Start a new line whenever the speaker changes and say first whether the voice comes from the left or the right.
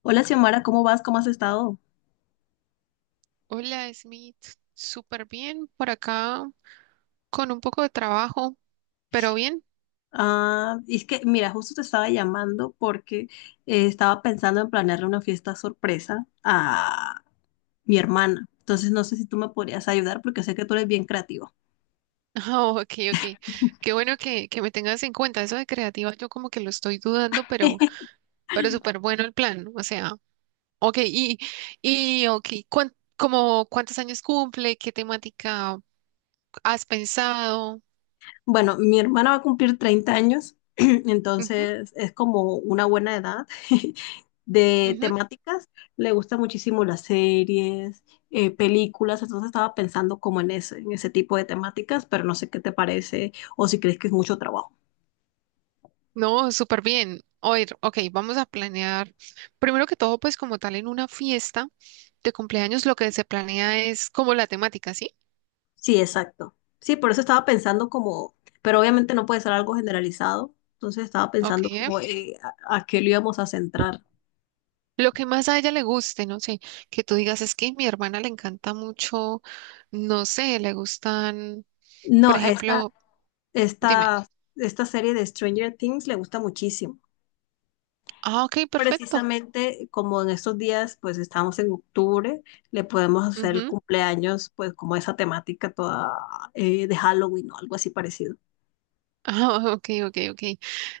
left: Hola, Xiomara, ¿cómo vas? ¿Cómo has estado?
right: Hola, Smith. Súper bien por acá, con un poco de trabajo, pero bien.
left: Ah, es que, mira, justo te estaba llamando porque estaba pensando en planearle una fiesta sorpresa a mi hermana. Entonces, no sé si tú me podrías ayudar porque sé que tú eres bien creativo.
right: Ah, ok, ok. Qué bueno que me tengas en cuenta. Eso de creativa, yo como que lo estoy dudando, pero súper bueno el plan. O sea, ok, y ok, ¿como cuántos años cumple? ¿Qué temática has pensado?
left: Bueno, mi hermana va a cumplir 30 años,
right: Ujú,
left: entonces es como una buena edad de
right: ujú.
left: temáticas. Le gustan muchísimo las series, películas, entonces estaba pensando como en ese tipo de temáticas, pero no sé qué te parece o si crees que es mucho trabajo.
right: No, súper bien. Oír, ok, vamos a planear. Primero que todo, pues como tal, en una fiesta de cumpleaños lo que se planea es como la temática, ¿sí?
left: Sí, exacto. Sí, por eso estaba pensando como, pero obviamente no puede ser algo generalizado, entonces estaba
right: Ok,
left: pensando como a qué lo íbamos a centrar.
right: Lo que más a ella le guste, no sé, que tú digas es que mi hermana le encanta mucho, no sé, le gustan, por
left: No,
right: ejemplo, dime,
left: esta, esta serie de Stranger Things le gusta muchísimo.
right: ah, ok, perfecto.
left: Precisamente como en estos días, pues estamos en octubre, le podemos hacer el
right: Ujú,
left: cumpleaños, pues como esa temática toda de Halloween o algo así parecido.
right: Ah, ok, ok, ok.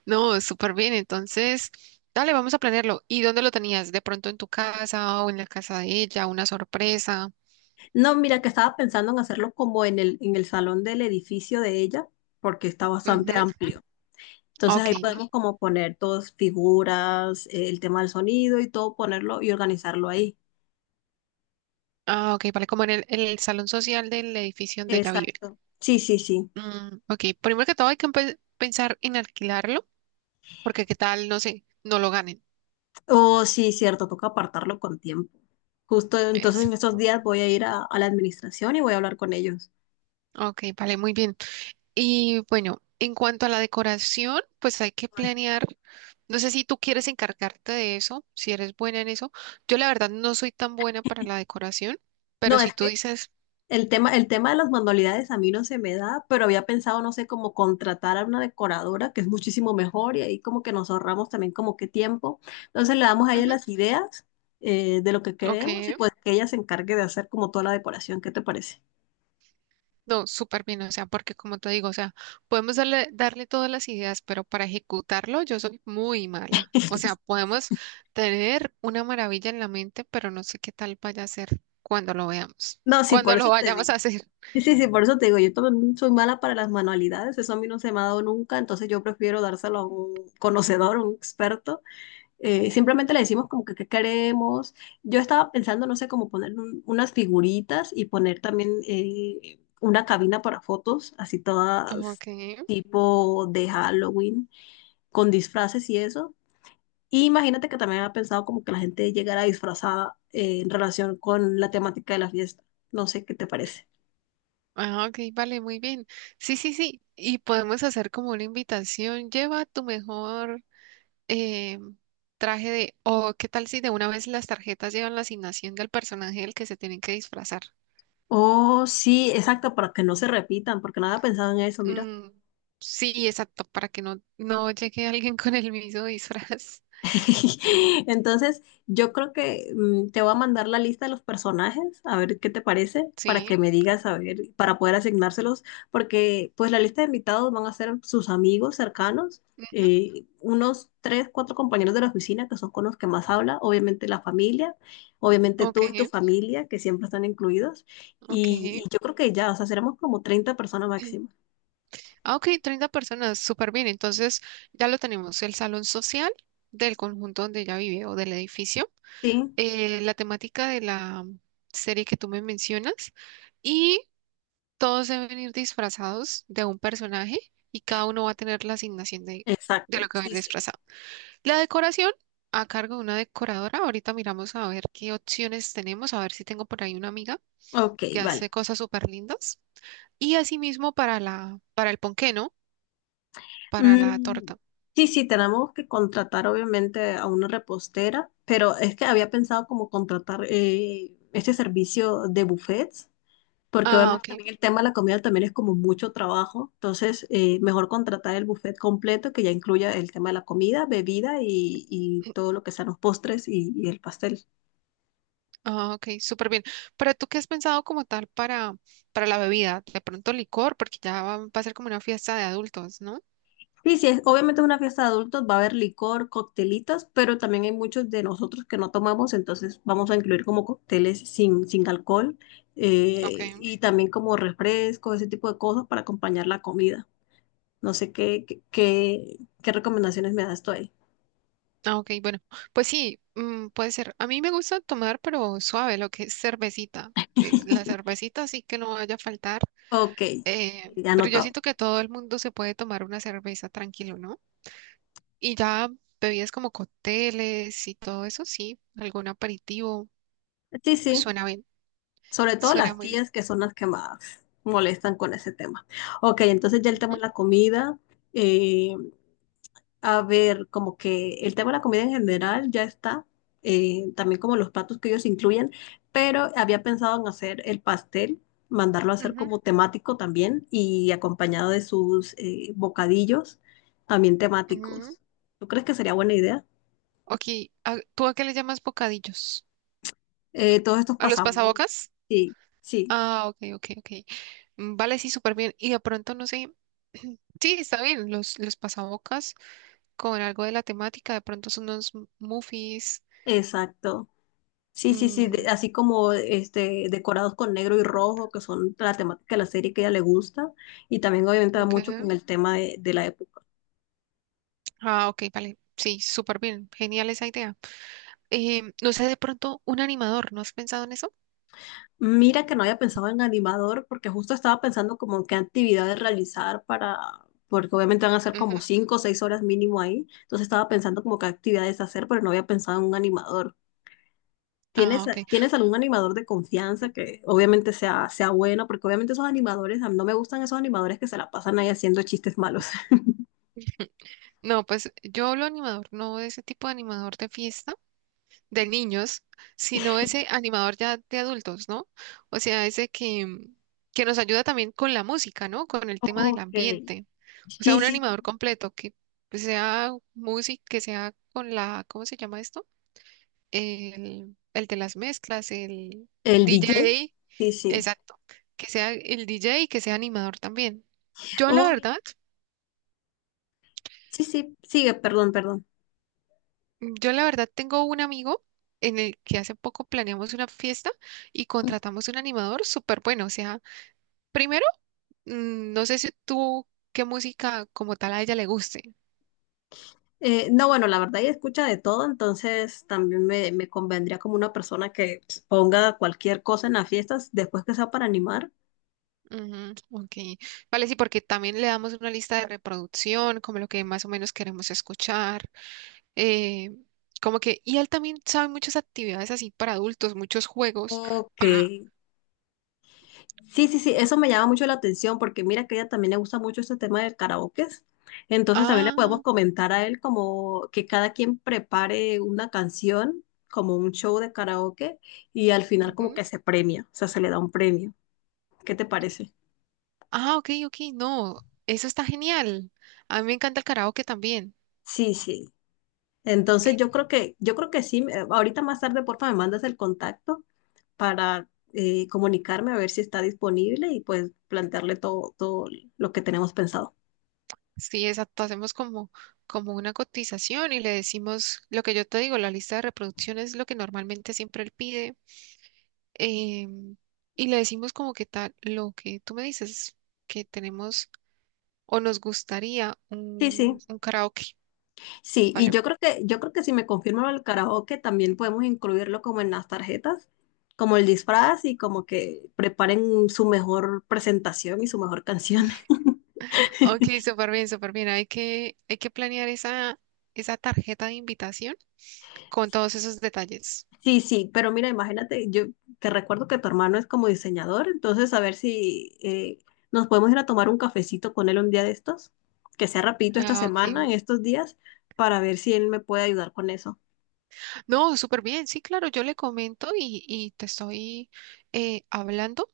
right: No, súper bien. Entonces, dale, vamos a planearlo. ¿Y dónde lo tenías? ¿De pronto en tu casa o en la casa de ella? ¿Una sorpresa?
left: No, mira que estaba pensando en hacerlo como en el salón del edificio de ella, porque está bastante
right: Ujú,
left: amplio. Entonces
right: ok,
left: ahí
right: ¿no?
left: podemos como poner todas figuras, el tema del sonido y todo, ponerlo y organizarlo ahí.
right: Ah, ok, vale, como en en el salón social del edificio donde ella vive.
left: Exacto. Sí, sí, sí.
right: Mm, ok, primero que todo hay que pensar en alquilarlo porque qué tal, no sé, no lo ganen.
left: Oh, sí, cierto, toca apartarlo con tiempo. Justo entonces en estos
right: Exacto.
left: días voy a ir a la administración y voy a hablar con ellos.
right: Ok, vale, muy bien. Y bueno, en cuanto a la decoración, pues hay que planear. No sé si tú quieres encargarte de eso, si eres buena en eso. Yo la verdad no soy tan buena para la decoración, pero
left: No,
right: si
left: es
right: tú
left: que
right: dices,
left: El tema, de las manualidades a mí no se me da, pero había pensado, no sé, como contratar a una decoradora, que es muchísimo mejor, y ahí como que nos ahorramos también como que tiempo. Entonces le damos a ella
right: "Ujú,
left: las ideas de lo que
right: ok.
left: queremos y pues que ella se encargue de hacer como toda la decoración. ¿Qué te parece?
right: No, súper bien, o sea, porque como te digo, o sea, podemos darle todas las ideas, pero para ejecutarlo yo soy muy mala. O sea, podemos tener una maravilla en la mente, pero no sé qué tal vaya a ser cuando lo veamos,
left: No, sí, por
right: cuando lo
left: eso te
right: vayamos a
left: digo.
right: hacer.
left: Sí, sí, sí, por eso te digo, yo también soy mala para las manualidades, eso a mí no se me ha dado nunca, entonces yo prefiero dárselo a un conocedor, a un experto. Simplemente le decimos como que qué queremos. Yo estaba pensando, no sé, como poner unas figuritas y poner también una cabina para fotos, así todas
right: Ok,
left: tipo de Halloween, con disfraces y eso. Y imagínate que también había pensado como que la gente llegara disfrazada en relación con la temática de la fiesta. No sé qué te parece.
right: ah, ok, vale, muy bien. Sí, sí, sí, y podemos hacer como una invitación, lleva tu mejor eh, traje de, o qué tal si de una vez las tarjetas llevan la asignación del personaje del que se tienen que disfrazar.
left: Oh, sí, exacto, para que no se repitan, porque no había pensado en eso, mira.
right: Mm, sí, exacto, para que no llegue alguien con el mismo disfraz.
left: Entonces, yo creo que te voy a mandar la lista de los personajes, a ver qué te parece, para
right: Sí.
left: que me digas, a ver, para poder asignárselos, porque pues la lista de invitados van a ser sus amigos cercanos,
right: Ujú,
left: unos tres, cuatro compañeros de la oficina que son con los que más habla, obviamente la familia, obviamente
right: ok,
left: tú y tu familia, que siempre están incluidos, y
right: ok.
left: yo creo que ya, o sea, seremos como 30 personas máximo.
right: Ah, ok, 30 personas, súper bien. Entonces ya lo tenemos, el salón social del conjunto donde ella vive o del edificio,
left: Sí,
right: la temática de la serie que tú me mencionas y todos deben ir disfrazados de un personaje y cada uno va a tener la asignación de
left: exacto,
right: lo que va a ir
left: sí, sí.
right: disfrazado. La decoración a cargo de una decoradora. Ahorita miramos a ver qué opciones tenemos, a ver si tengo por ahí una amiga
left: Ok,
right: que hace
left: vale.
right: cosas súper lindas. Y asimismo para para el ponqué, ¿no? Para la
left: Mm,
right: torta.
left: sí, sí, tenemos que contratar obviamente a una repostera, pero es que había pensado como contratar este servicio de buffets, porque
right: Ah,
left: obviamente
right: ok.
left: también el tema de la comida también es como mucho trabajo, entonces mejor contratar el buffet completo que ya incluya el tema de la comida, bebida y todo lo que sean los postres y el pastel.
right: Ah, ok, súper bien. Pero tú qué has pensado como tal para la bebida. De pronto licor, porque ya va a ser como una fiesta de adultos, ¿no?
left: Sí, sí, obviamente es una fiesta de adultos, va a haber licor, coctelitos, pero también hay muchos de nosotros que no tomamos, entonces vamos a incluir como cócteles sin alcohol
right: Ok.
left: y también como refrescos, ese tipo de cosas para acompañar la comida. No sé qué recomendaciones me das tú ahí.
right: Ah, ok, bueno. Pues sí, mm, puede ser. A mí me gusta tomar, pero suave, lo que es cervecita. La cervecita sí que no vaya a faltar.
left: Ok, ya
right: Pero yo
left: anotado.
right: siento que todo el mundo se puede tomar una cerveza tranquilo, ¿no? Y ya bebidas como cócteles y todo eso, sí, algún aperitivo,
left: Sí, sí,
right: suena bien,
left: sobre todo
right: suena
left: las
right: muy bien.
left: tías que son las que más molestan con ese tema. Ok, entonces ya el tema
right: Ujú,
left: de la comida. eh, A ver, como que el tema de la comida en general ya está, también como los platos que ellos incluyen, pero había pensado en hacer el pastel, mandarlo a hacer
right: ujú,
left: como temático también y acompañado de sus bocadillos también
right: ujú.
left: temáticos. ¿Tú crees que sería buena idea?
right: Ok, ¿tú a qué le llamas bocadillos?
left: Todos estos
right: ¿A los
left: pasabocas.
right: pasabocas?
left: Sí, sí,
right: Ah, ok, ok, ok. Mm, vale, sí, súper bien. Y de pronto, no sé, sí, está bien, los pasabocas con algo de la temática, de pronto son unos muffins.
left: exacto. Sí, sí, sí,
right: Mm,
left: así como este, decorados con negro y rojo, que son la temática de la serie que a ella le gusta, y también obviamente va
right: ok.
left: mucho con el tema de la época.
right: Ah, ok, vale. Sí, súper bien. Genial esa idea. No sé, de pronto un animador, ¿no has pensado en eso?
left: Mira que no había pensado en animador porque justo estaba pensando como en qué actividades realizar para, porque obviamente van a ser
right: Ujú.
left: como 5 o 6 horas mínimo ahí. Entonces estaba pensando como qué actividades hacer, pero no había pensado en un animador.
right: Ah, ok.
left: ¿Tienes algún animador de confianza que obviamente sea bueno? Porque obviamente esos animadores, a mí no me gustan esos animadores que se la pasan ahí haciendo chistes malos.
right: No, pues yo hablo animador, no de ese tipo de animador de fiesta, de niños, sino ese animador ya de adultos, ¿no? O sea, ese que, mm, que nos ayuda también con la música, ¿no? Con el tema del
left: Ok.
right: ambiente. O sea,
left: Sí,
right: un
left: sí,
right: animador
left: sí.
right: completo que sea música, que sea con la, ¿cómo se llama esto? El de las mezclas, el
left: ¿El DJ?
right: DJ,
left: Sí, sí.
right: exacto, que sea el DJ y que sea animador también. Yo la
left: Oh, mira.
right: verdad,
left: Sí, sí, sigue, perdón, perdón.
right: yo la verdad tengo un amigo en el que hace poco planeamos una fiesta y contratamos un animador súper bueno. O sea, primero, mm, no sé si tú qué música como tal a ella le guste.
left: No, bueno, la verdad ella escucha de todo, entonces también me convendría como una persona que pues, ponga cualquier cosa en las fiestas después que sea para animar.
right: Ujú, ok, vale, sí, porque también le damos una lista de reproducción, como lo que más o menos queremos escuchar. eh, Como que, y él también sabe muchas actividades así para adultos, muchos juegos para...
left: O Sí, sí, sí, eso me llama mucho la atención porque mira que a ella también le gusta mucho este tema del karaoke. Entonces también le
right: Ah,
left: podemos comentar a él como que cada quien prepare una canción, como un show de karaoke, y al final como
right: ujú.
left: que se premia, o sea, se le da un premio. ¿Qué te parece?
right: Ah, ok, ok, no, eso está genial. A mí me encanta el karaoke también.
left: Sí, sí.
right: Eh,
left: Entonces yo creo que sí, ahorita más tarde, porfa, me mandas el contacto para comunicarme a ver si está disponible y pues plantearle todo, todo lo que tenemos pensado.
right: sí, exacto, hacemos como, como una cotización y le decimos lo que yo te digo, la lista de reproducción es lo que normalmente siempre él pide. em, y le decimos como que tal, lo que tú me dices, que tenemos o nos gustaría
left: Sí, sí,
right: un karaoke,
left: sí, y
right: ¿vale?
left: yo creo que si me confirman el karaoke, también podemos incluirlo como en las tarjetas, como el disfraz y como que preparen su mejor presentación y su mejor canción.
right: Ok, súper bien, súper bien. Hay que planear esa, esa tarjeta de invitación con todos esos detalles.
left: Sí, sí, pero mira, imagínate, yo te recuerdo que tu hermano es como diseñador, entonces a ver si nos podemos ir a tomar un cafecito con él un día de estos, que sea rapidito esta
right: Ah,
left: semana, en
right: ok.
left: estos días, para ver si él me puede ayudar con eso.
right: No, súper bien. Sí, claro, yo le comento y te estoy hablando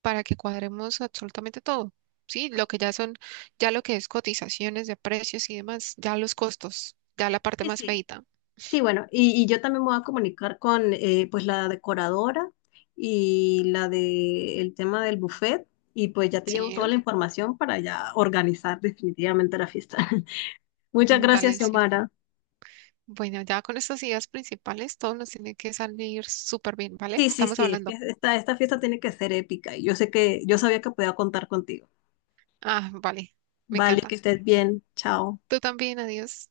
right: para que cuadremos absolutamente todo. Sí, lo que ya son, ya lo que es cotizaciones de precios y demás, ya los costos, ya la parte
left: Sí,
right: más
left: sí.
right: feita.
left: Sí, bueno, y yo también me voy a comunicar con pues la decoradora y la de el tema del buffet, y pues ya te llevo
right: Sí,
left: toda la información para ya organizar definitivamente la fiesta. Muchas
right: mm,
left: gracias,
right: vale, sí.
left: Xiomara.
right: Bueno, ya con estas ideas principales, todo nos tiene que salir súper bien, ¿vale?
left: Sí, sí,
right: Estamos
left: sí, es que
right: hablando.
left: esta fiesta tiene que ser épica y yo sé que yo sabía que podía contar contigo.
right: Ah, vale, me
left: Vale, que
right: encanta.
left: estés bien, chao.
right: Tú también, adiós.